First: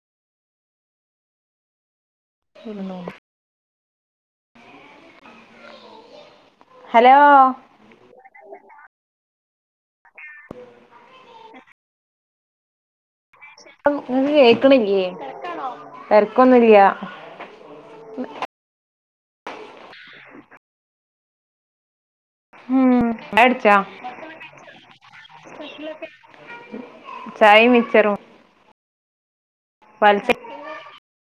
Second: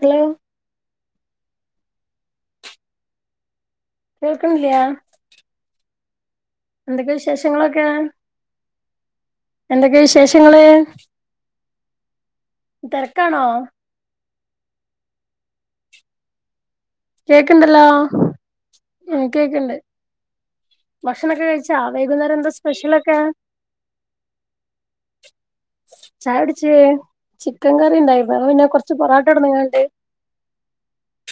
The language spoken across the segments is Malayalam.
ഹലോ [inaudible] കേൾക്ക്ന്ല്ല എന്തൊക്കെ വിശേഷങ്ങളൊക്കെ എന്തൊക്കെ വിശേഷങ്ങള് ദർ അം ഇ കേക്ക്ണില്ലേ തെര്ക്കൊന്നുല്ല കേക്ക്ണ്ടല്ലോ ആ കേക്കണ്ട് ഭക്ഷണൊക്കെ കഴിച്ചാ വൈകുന്നേരം എന്താ ചായ സ്പെഷ്യലക്കെ കുടിച്ചോ ചായ കുട്ച്ച് ചായയും ചിക്കൻ കറി മിച്ചറും ണ്ടായിര്ന്ന് [unintelligible] കൊറ് [unintelligible] [unintelligible]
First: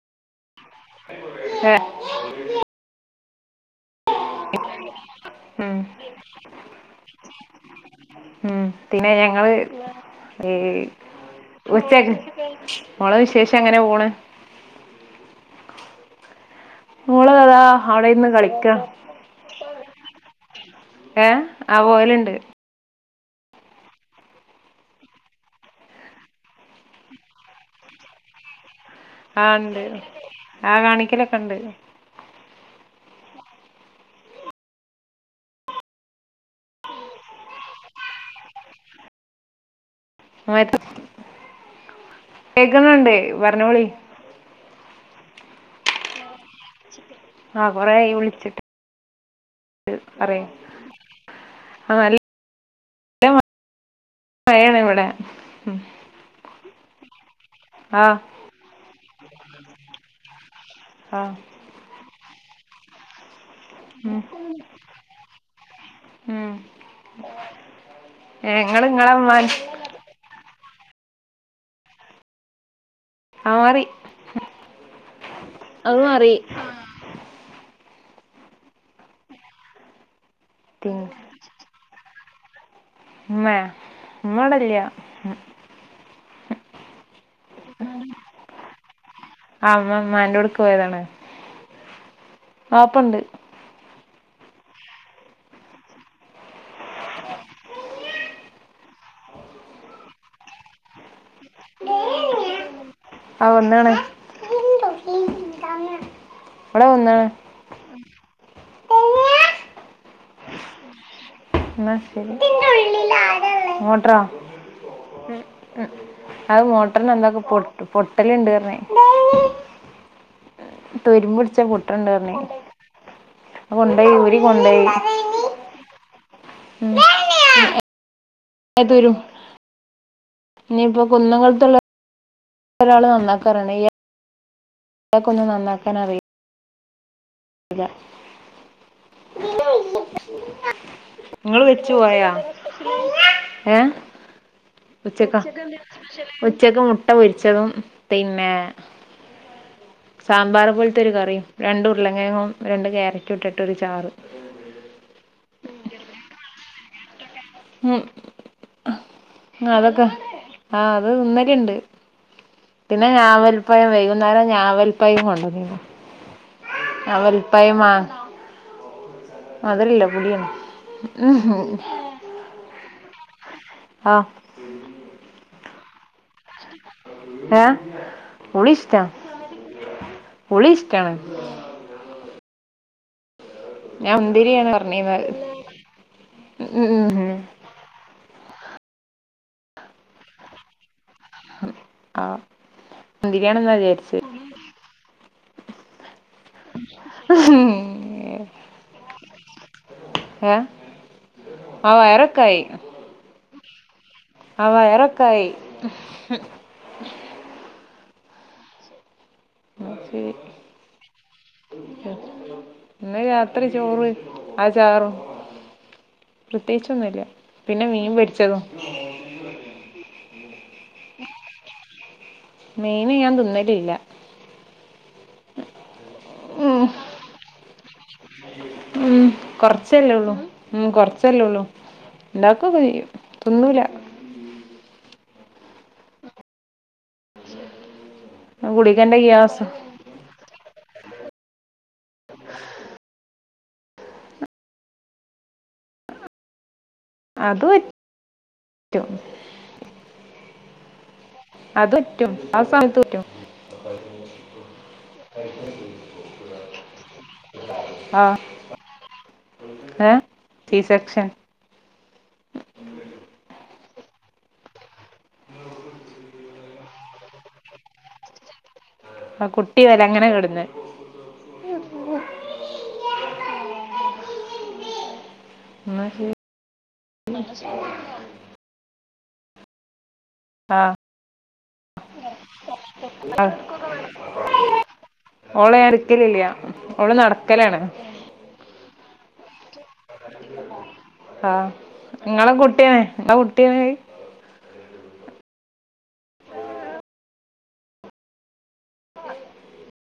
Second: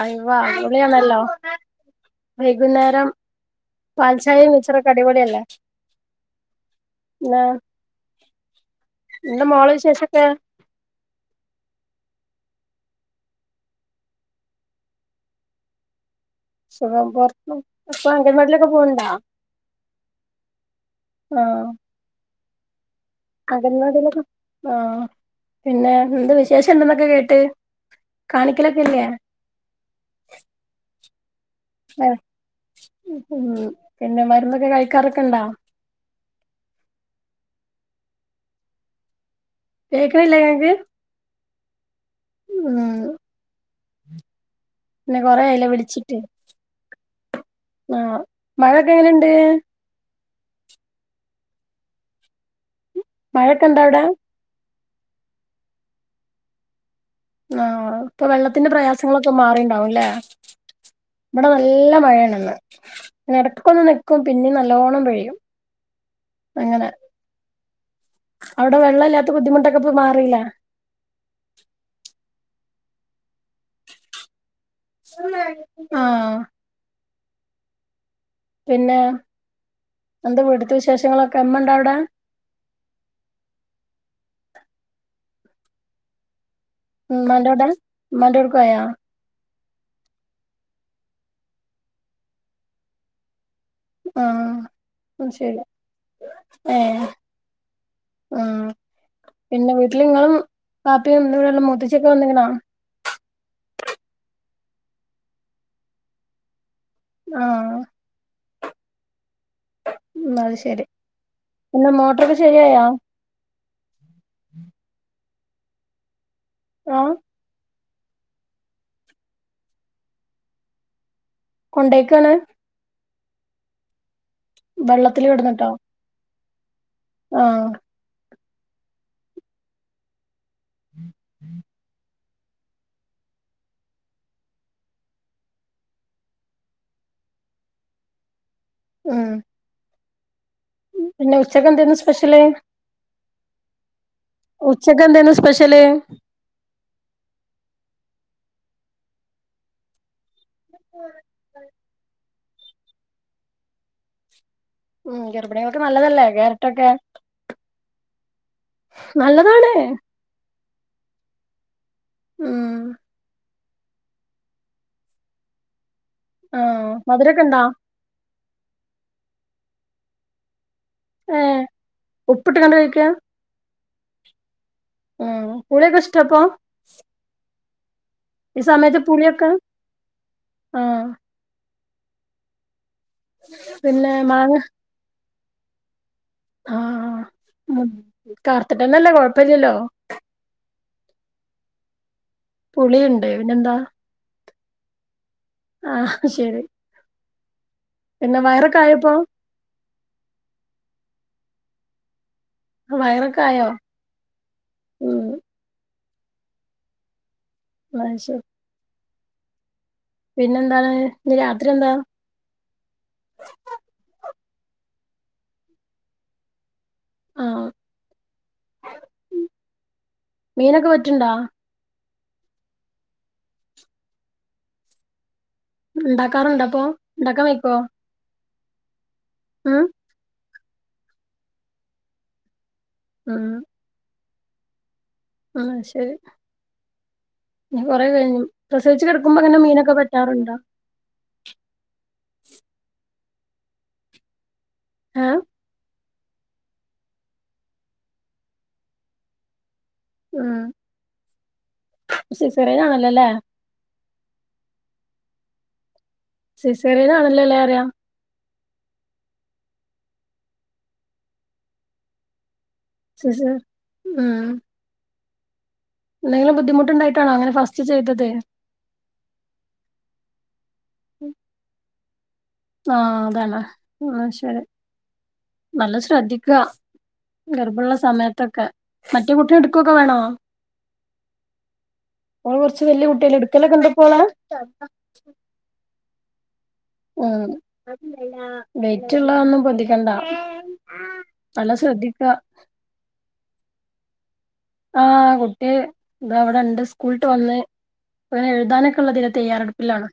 അയ്‌വ പൊളിയാണല്ലോ വൈകുന്നേരം പാൽച്ചായയും മിച്ചറൊക്കെ അടിപൊളിയല്ലേ ഉം പിന്നെ ഉം പിന്നെ എന്താ ഞങ്ങള് മോളെ വിശേഷൊക്കെ ഈ ഉച്ചക്ക് മോളെ വിശേഷം അങ്ങനെ പോണ് സുഖം മോള പൊറത്ത് താ ഇപ്പൊ അവിടെ ഇര്ന്ന് കളിക്ക അംഗൻവാടിലൊക്കെ പോവ്ണ്ടോ ഏ ആ പോയലുണ്ട് അംഗവാടിലൊക്കെ ആഹ പിന്നെ എന്ത് വിശേഷംണ്ടെന്നൊക്കെ. കേട്ട് കാണിക്കല ആ ഉണ്ട് ആ കാണിക്കലൊക്കെ ഇണ്ട് ഉ പിന്നെ മരുന്നൊക്കെ കഴിക്കാറൊക്കെ ഇണ്ടോ കേക്കണില്ലേ മ ഇങ്ങക്ക് ഉം കേക്കുന്നുണ്ട് പറഞ്ഞോളി പിന്നെ കൊറെ ആയിലെ വിളിച്ചിട്ട് ആ ആഹ മഴൊക്കെ എങ്ങനെണ്ട് പറയാ ആ നല്ല മഴക്കെണ്ടോ അവിടെ ഇവിടെ ആഹ ആ ഇപ്പൊ വെള്ളത്തിന്റെ പ്രയാസങ്ങളൊക്കെ മാറിണ്ടാവുംല്ലേ ആ ഇവിടെ നല്ല മഴയാണിന്ന് പ്പം ഒന്ന് ഉം നിക്കും പിന്നെ നല്ലോണം പിഴിയും ഉം അങ്ങനെ അവിടെ ഞങ്ങള് വെള്ള ഇങ്ങളെ ഇല്ലാത്ത ഉമ്മാൻ ബുദ്ധിമുട്ടൊക്കെ പോയി മാറില്ലേ ആ റി ആഹ പിന്നെ എന്താ വീട്ട്ത്തെ പിൻ വിശേഷങ്ങളൊക്കെ അമ്മണ്ടാ അവിടെ ഉമ്മേ ഉമ്മ വടല്ലാ മ്മന്റോടെ മ്മന്റോട്ക്കോയോ ആ മ്മ മാന്റോട്ക്ക് പോയതാണ വാപ്പണ്ട് ആഹ ശരി ഏ ആഹ പിന്നെ വീട്ടിൽ ഇങ്ങളും വാപ്പിയും ഇമ്മി ള്ളൂ മൂത്തച്ചി ഒക്കെ വന്ന് ണോ ആ വന്നീണ് ഇവിടെ വെന്നീണ് ആഹ് ഉ അത് ശെരി എന്ന ശരി മോട്ടൊറോ അത് മോട്ടറിന് ആഹ് എന്തൊക്കെ പൊ പൊട്ടല ഇണ്ട് പറണേ തുരുമ്പ് പിടിച്ച പൊട്ട്ണ്ട് കൊണ്ടേയ്ക്കാണ് അറിഞ്ഞി അ കൊണ്ടോയി ഊ വെള്ളത്തില് കിടന്നിട്ടോ ഉം ആഹ [unintelligible] രും ഇനിയിപ്പൊ കുന്നങ്കലത്തുള്ള ഒരാള് നന്നാക്കാർഞ്ഞിണ് ഇയാൾക്കൊന്നും നന്നാക്കാനറിയല്ല [unintelligible] ഉം പിന്നെ നിങ്ങള് ഉച്ചക്ക് വെച്ചു എന്തേന്നു പോയാ സ്പെഷ്യല് ഏ ഉച്ചക്ക് എന്തേന്നു ഉച്ചക്ക സ്പെഷ്യല് ഉച്ചക്ക് മുട്ട പൊരിച്ചതും പിന്നെ സാമ്പാർ പോലത്തെരു കറിയ രണ്ടുംർല്ലേ ളേങ്ങും രണ്ട് ക്യാരറ്റ് ഇട്ടിട്ട് ഒരു ചാറ് ഉം ഗർഭിണികൾക്ക് നല്ലതല്ലേ കേരറ്റൊക്കെ ഉം നല്ലതാണ് അതൊക്കെ ആഹ അത് ഇന്നലെണ്ട് ഉം പിന്നെ ഞാവൽപ്പയം വൈകുന്നേരം ഞാവൽപ്പയം കൊണ്ടന്നീണ് ആഹ് ഞാവൽ മധുരൊക്കെ ഇണ്ടോ പഴമാണോ മതരല്ല പുളിയാണ് ഏ ഉം ഉപ്പിട്ട് കാണ്ട് വേവിക്ക അ ഉം പുളിക്കെഷ്ടാപ്പോ ഏ പുളി സമയത്ത് ഇഷ്ടാ പുളിയൊക്കെ പുളി ആഹ് ഇഷ്ടാണ് പിന്നെ ഞാൻ മാങ്ങ മുന്തിരിയാണ് പറഞ്ഞിന്ന് റയും ഉം ഉം ഉം കർത്തിട്ടന്നല്ലേ കൊഴപ്പില്ലല്ലോ ഹ പുളിയുണ്ട് പിന്നെന്താ ആഹ ശരി പിന്നെ വയറൊക്കെ ആയപ്പോ ഏ ആ വയറക്കെ വയറൊക്കെ ആയോ ആ ഉം വയറൊക്കായി എന്നാ ശരി ശരി പിന്നെന്താണ് ഇന്ന് രാത്രി എന്താ ഇന്ന് രാത്രി ചോറ് ആ ചാറും പ്രത്യേകിച്ചൊന്നുമല്ല ആഹ് പിന്നെ മീൻ പൊരിച്ചതും മീനൊക്കെ പറ്റുണ്ടാ മീന് ഞാൻ തിന്നലില്ല. ഉണ്ടാക്കാറുണ്ടപ്പോ ഉം ഉണ്ടാക്കാൻ വയ്ക്കോ? ഉം ഉം കൊറച്ചല്ലേ ഉള്ളൂ ഉംകൊറച്ചല്ലേ ഉള്ളൂ ഉണ്ടാ ക്കുക ചെയ്യും തിന്നൂല്ലാ. ആ ശരി കഴിഞ്ഞും പ്രസവിച്ച്ച് ഗുളികന്റെ കിടക്കുമ്പോ അങ്ങനെ ഗ്യാസ് മീനൊക്കെ പറ്റാറുണ്ടോ? ആം അത് പറ്റും. ആഹ അത് പറ്റും ആ സമയത്ത് പറ്റും. സിസേറിയാനാണലല്ലേ അറിയ ആ തീസക്ക്ഷൻ [unintelligible] സിസ് ആ ഉം എന്തെങ്കിലും ബുദ്ധിമുട്ടുണ്ടായിട്ടാണോ അങ്ങനെ ഫസ്റ്റ് ചെയ്തത്? ആ കുട്ടി വല അങ്ങനെ കിടന്ന് ഉം [unintelligible] ആഹ അതാണ് ന്നാ ശരി. നല്ല എന്നാ ശരി ശ്രദ്ധിക്കുക ഗർഭള്ള സമയത്തൊക്കെ മറ്റേ കുട്ടിയെ എടുക്കുക്കെ വേണോ? ആഹ അപ്പോൾ കൊറച്ച് വലിയ കുട്ടില്ലെ എടുക്കലൊക്കെണ്ടപ്പോളെ ഓളെ ഞാൻ എടുക്കലില്ല ഓള് ഉം നടക്കലാണ് വെറ്റുള്ളൊന്നും പൊന്തിക്കണ്ട. ആഹ നല്ല ശ്രദ്ധിക്ക നിങ്ങളെ കുട്ടിയനെ നിങ്ങള കുട്ടിയ ണത് ആഹ കുട്ടി ഇത അവിടെണ്ട് സ്കൂൾ പ്പവന്ന് അങ്ങനെ എഴുതാനൊക്കെ ഉള്ള തിലതയ്യാറെടുപ്പിലാണ്.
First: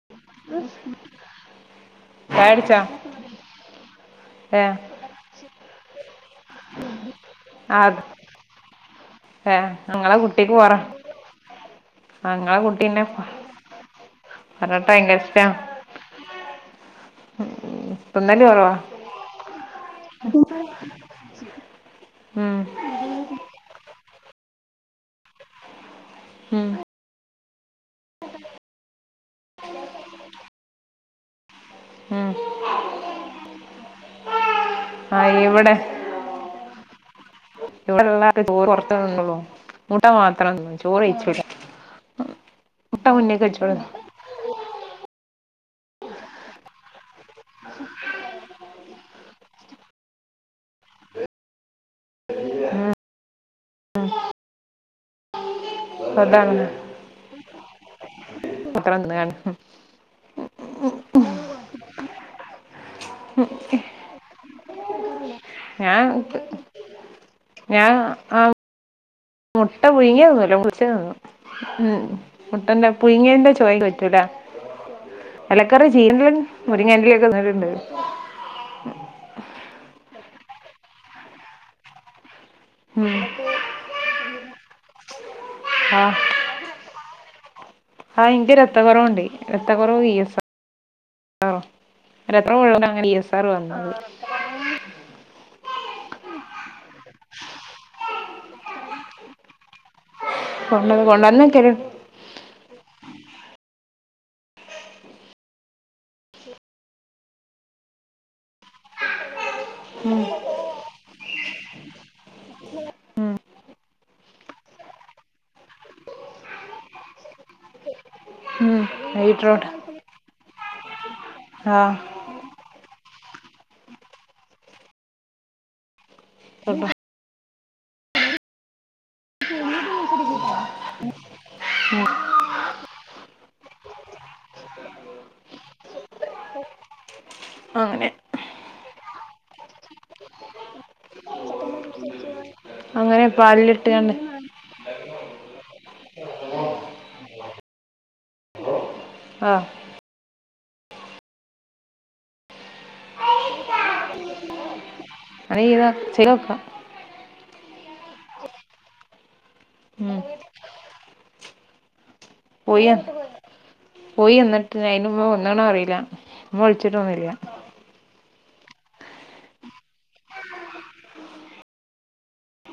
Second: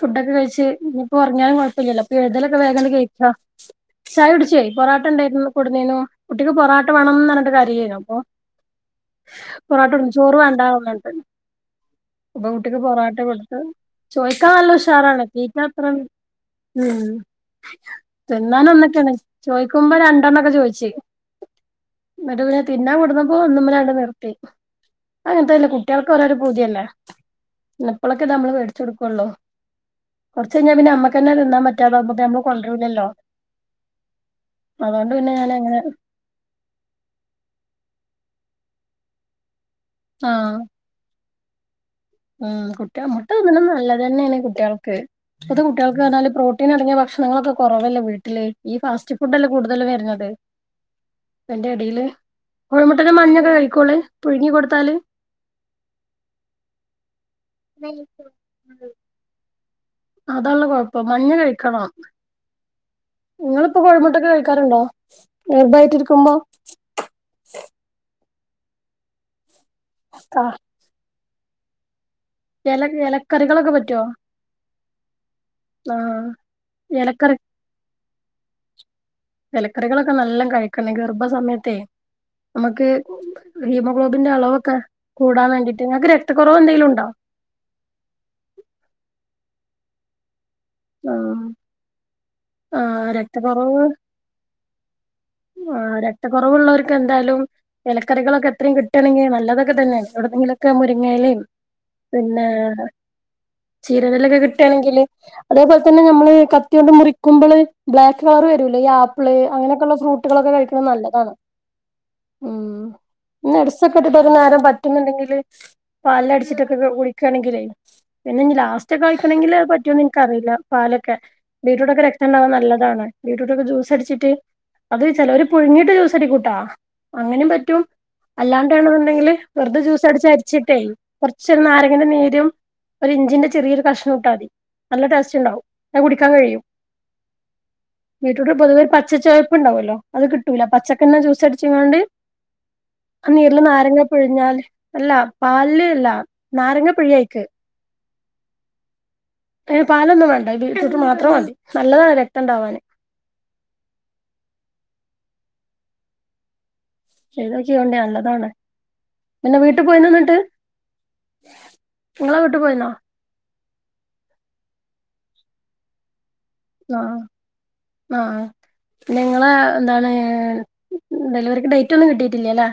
ഫുഡ്ഡൊക്കെ കഴിച്ച് ഇനിയിപ്പോ ഉറങ്ങിയാലും കൊയപ്പലല്ലോ അപ്പൊ ചായ എഴുതലൊക്കെ കുടിച്ചോ വേഗം കഴിക്കാ ചായ ഏഹ് കുട്ടിച്ചയ്പൊറാട്ട ഉണ്ടായിരുന്നു. കൊടുന്നീനു കുട്ടിക്ക് പൊറാട്ട വണംന്ന് പറഞ്ഞിട്ട് കാര്യായിനു അത് അപ്പൊ ഏഹ് പൊറോട്ട ഇങ്ങളെ കൊടുന്നുചോറും കുട്ടിക്ക് പറ വാണ്ടന്നിട്ട് റഞ്ഞിട്ട് ആഹ് ഇപ്പ ഇങ്ങളെ കുട്ടിക്ക് കുട്ടീനെ പൊറാട്ട കൊടുത്ത് ചോയ്ക്കാൻ നല്ലോ പൊറോട്ട ഭയങ്കര ഉഷാറാണ് ഇഷ്ടാ തീറ്റ അത്ര ഉം തിന്നല് തിന്നാൻ കൊറവാ ഒന്നക്കെയാണ്. ചോയ്ക്കുമ്പോ രണ്ടെണ്ണംക്കെ ചോയിച് [unintelligible] ട്ട് ഉം പിന്നെതിന്നാൻ കൊടു ഓനട്ട് നിർത്തി അങ്ങനത്തെല്ല കുട്ടികൾക്ക് ഓരോരു ഉം പൂതിയല്ലേ. ഇപ്പോളൊക്കെ നമ്മള് മേടിച്ചുടുക്കുള്ളൂ. കുറച്ച കഴിഞ്ഞാ പിന്നെ നമ്മക്ക്ന്നെ തിന്നാൻ പറ്റ പറ്റാതെ ആവുമ്പോ ഉം നമ്മൾ കൊണ്ടരുലല്ലോ. അതൊണ്ട് പിന്നെ ആഹ് ഞാന അ ഇവിടെ ങ്ങനെ ഇവിടെള്ളാരുംചോറ് കൊറച്ച്നുള്ളൂ കൂട്ടാ ആഹ് മാത്രംന്നുറചോറ്ഴിച്ചുല്ല. ഉം കുട്ടി അമുട്ട തിന്ന വെച്ചോളും നല്ലതന്നെയാണ് കുട്ടികൾക്ക്. ഇപ്പത്തെ കുട്ടികൾക്ക് പറഞ്ഞാല് പ്രോട്ടീൻ അടങ്ങിയ ഭക്ഷണങ്ങളൊക്കെ കുറവല്ലേ വീട്ടില് ഈ ഫാസ്റ്റ് ഫുഡ് അല്ലേ കൂടുതൽ വരുന്നത്. [unintelligible] എന്റെറെ ഇടയില് കോഴിമുട്ടന്റെ മഞ്ഞക്കെ കഴിക്കോള് പുഴുങ്ങി കൊടുത്താല്. അതാണ് മാത്രം [unintelligible] തിന്നാണ് അതാള്ള കൊഴപ്പം മഞ്ഞ കഴിക്കണം. നിങ്ങൾപ്പോ കോഴിമുട്ടൊക്കെ കഴിക്കാറുണ്ടോ ഞാൻ ഗർഭയട്ടിരിക്കുമ്പോ? ഞാൻ ആ മുട്ട പുഴുങ്ങിയ ആ തിന്നുല്ല. ബുൾസയ് തിന്നും. ഉം എല മുട്ടന്റെ പുഴങ്ങേന്റെ എലക്കറികളൊക്കെ ചോയ് പറ്റുവോ പറ്റൂല. ഏലക്കറി, ആഹ് ചീരന്റലിം മുരിങ്ങാറ്റലൊക്കെ, എലക്കറി തിന്നലുണ്ട്. ഇലക്കറികളൊക്കെ നല്ല കഴിക്കണം ഗർഭ സമയത്തേ!. നമ്മക്ക് ഉം ഹീമോഗ്ലോബിന്റെ അളവൊക്കെ കൂടാൻ വേണ്ടിട്ട്. ആ ങ്ങക്ക് രക്തക്കുറവ് എന്തെങ്കിലും ഉണ്ടോ. [inaudible] അ ഇന്ക്ക് രക്തകുറവുണ്ട് രത്ത കുറവ് വി എസാ ആഹ് ഒ എത്ര ളിൽ അങ്ങനെ ഇ എസ് ആർ വന്നത്. [inaudible] ആ രക്തക്കുറവ്ള്ളവർക്ക്, എന്തായാലും. ഇലക്കറികളൊക്കെ എത്രയും കിട്ടണമെങ്കിൽ നല്ലതൊക്കെ തന്നെയാണ്. എവിടെണെങ്കിലൊക്കെ കൊണ്ടത് മുരിങ്ങയിലും കൊണ്ടുവന്നേക്കല് പിന്നെ ചീരന്റെല്ലൊക്കെ കിട്ടണെങ്കില്. അതേപോലെ തന്നെ നമ്മള് കത്തികൊണ്ട് മുറിക്കുമ്പോള് ബ്ലാക്ക് കളർ വരൂല്ലേ ഈ ആപ്പിള് അങ്ങനെയൊക്കെയുള്ള ഉം ഫ്രൂട്ടുകളൊക്കെ കഴിക്കുന്നത് നല്ലതാണ്. ഉം ഇ നെട്സൊക്കെ ഇട്ടിട്ട് ഒരു നേരം പറ്റുന്നുണ്ടെങ്കില് പാലിലടിച്ചിട്ടൊക്കെ കുടിക്കയാണെങ്കിലേ പിന്നെന്ന് ഉം ലാസ് റ്റക്കെ അഴിക്കണെങ്കിൽ അത് ഹൈഡ്രോട്ട് പറ്റുമോന്ന് നിനക്ക് അറിയില്ല. പാലൊക്കെ ആ ബീട്ടുർട്ടോക്കെ രക്തംണ്ടാവാൻ നല്ലതാണ്. ബിട്ടുർട്ടൊക്കെ ജ്യൂസ് അടിച്ചിട്ട്. അത് ചിലർ പുഴുങ്ങിയിട്ട് ജ്യൂസ് അടിക്കൂട്ടാ കേട്ടോ അങ്ങനും പറ്റ റ്റും അല്ലാണ്ടേണെന്നുണ്ടെങ്കില് വെറുതെ ജ്യൂസ് അടിച്ച് അരിച്ചിട്ടേ കൊറച്ചൊരും നാരങ്ങിന്റെ നീരും ഒരു ഇഞ്ചിന്റെ ചെറിയൊരു കഷ്ണം മിട്ടാ മതി. നല്ല ടേസ്റ്റ് ഉണ്ടാവും ന്ന കുടിക്കാൻ കഴിയും. അങ്ങനെ ബീട്ടൂർട്ട് പൊതുവേ ഒരു പച്ച ചുവയപ്പ് ഉണ്ടാവല്ലോ. അത് കിട്ടൂല പച്ചക്കെണ് ജ്യൂസ് അടിച്ച്ക്കാണ്ട് അങ്ങനെ അ നീരില് പാലിലിട്ട് നാരങ്ങ കണ്ട് പിഴിഞ്ഞാല് അല്ലാ പാലില് അല്ല നാരങ്ങപ്പിഴിയായിക്ക് ആ അയിന് പാലൊന്നും വേണ്ട. [unintelligible] ട്ടൂർട്ട് മാത്രം മതി നല്ലതാണ് രക്തംണ്ടാവാന്. അതെ ഇതാ ചെയ്തു നോക്കാ ചെയ്തൊക്കെയോണ്ട് നല്ലതാണ്. പിന്നെ വീട്ടിൽ പോയിന ഉം ന്നിട്ട്. നിങ്ങളെ വീട്ടിൽ പോയിന്നോ പോയ പോയി വന്നിട്ട് അയിന് ഇമ്മവന്നക്ക്ണ അറിയില്ല. ഇമ്മ വിളിച്ചിട്ടോന്നില്ല. ആ പിന്നെ നിങ്ങളെ എന്താണ്? ഡെലിവറിക്ക് ഡേറ്റ് ഒന്നും കിട്ടിട്ടില്ലല്ലേ?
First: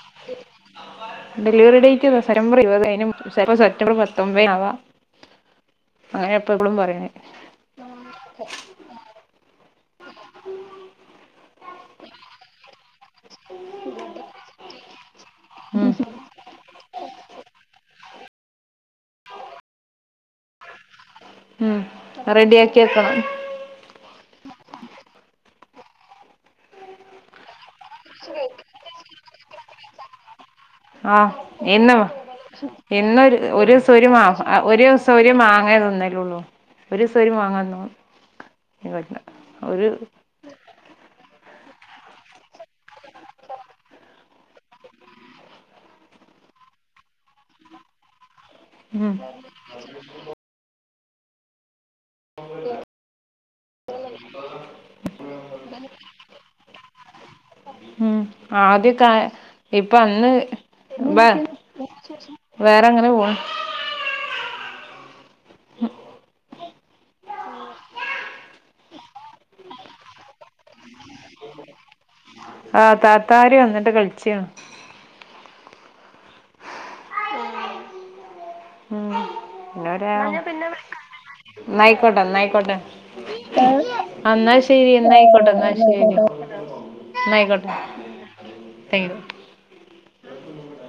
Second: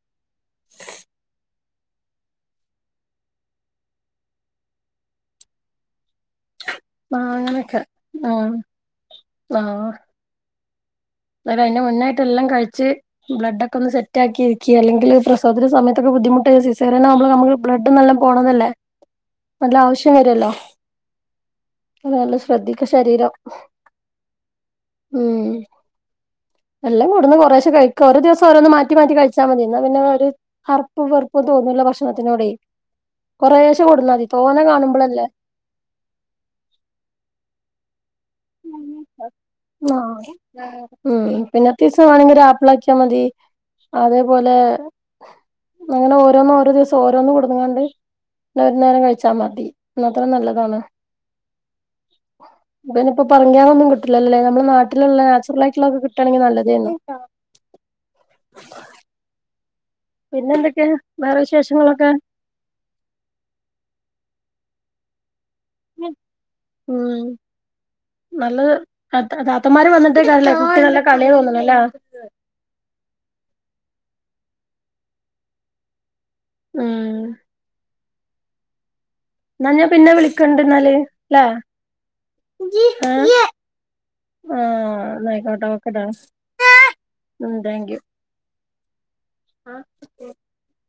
[unintelligible] ഡെലിവറി ഡേറ്റ് സെറ്റംബർ ഇരുപത് അയിന് മു സെപ്റ്റംബർ പത്തൊമ്പതിന് ആവാ ആ അങ്ങനെയൊക്കെ ആ ആഹ് അതിന്റെ മുന്നായിട്ട് എല്ലാം കഴിച്ച് ബ്ലഡ് ഒക്കെ ഒന്ന് സെറ്റ് ആക്കി ഇരിക്ക അല്ലെങ്കിൽ പ്രസവത്തിൻ്റെ ഉം സമയത്തൊക്കെ ബു ബുദ്ധിമുട്ട് സിസേറിയനാകുമ്പോ നമൾക്ക് ബ്ലഡ് നല്ലോ പോണതല്ലേ? നല്ല ആവശ്യം വരുല്ലോ. ഉം അ നല്ല റെഡിയാക്കി ശ്രദ്ധിക്ക വെക്കണം ശരീരം ഉം എല്ലാം കൂടന്ന് കുറേശേ കഴിക്ക ഓരോ ദിവസം ഓരോന്ന് മാറ്റി മാറ്റി കഴിച്ചാ മതി ന്നാ പിന്നെ ഒര് പ്പും വെർപ്പും തോന്നൂല്ല ഭക്ഷണത്തിനോട് ഇന്നൊരു ഒരൂസം മാസ തോനെ ഒരൂസം കാണുമ്പളല്ലേ ഒര് മാങ്ങേതിന്നലൊള്ളൂ. ഒരുസം ഒരു മാങ്ങന്നും ആ ഉം പിന്നെത്തീസം വാണെങ്കി ഒരാപ്പിളാക്കിയാ മതി അതേപോലെ അങ്ങനെ ഓരോന്നും ഓരോ ദിവസം ഓരോന്ന് കൊടുങ്ങാണ്ട് ന്ന ഒരു നേരം ഉം കഴിച്ചാൽ മതി ന്നാത്ര നല്ലതാണ് [unintelligible] ഇപ്പൊ പറങ്കിയാങ്ങൊന്നും കിട്ടുല്ലല്ലേ നമ്മളെ നാട്ടില്ള്ള നാച്ചുറൽ ആയിട്ടുള്ളതൊക്കെ കിട്ടാണെങ്കിൽ നല്ലതേന്നു ഉം ആദ്യൊക്കെ ഇപ്പൊ അന്ന് പിന്നെ എന്തൊക്കെ വാ വേറെ വിശേഷങ്ങളൊക്കെ വേറെങ്ങനെ പോണ് ഉം നല്ലത് താത്തമാര് വന്നിട്ടൈകാരലേ കുട്ടികൾ നല്ല കളിയാ തോന്ന്ണ്ലേ ആഹ് താത്താര് വന്നിട്ട് കളിച്ചാണ് ഉം [inaudible] പിന്നെ പിന്നാരാ വിളിക്കണ്ട് എന്നാല് ല്ലേ ന്നായിക്കോട്ടെ ന്നായിക്കോട്ടെ ആഹ് അ ന്നാശെരി ആഹ് ന്നാ അയ്ക്കോട്ടെ എന്നായിക്കോട്ടെ ഓക്കെടാ ന്നാശെരി ഉം താങ്ക് ന്നായ്ക്കോട്ടെ [inaudible]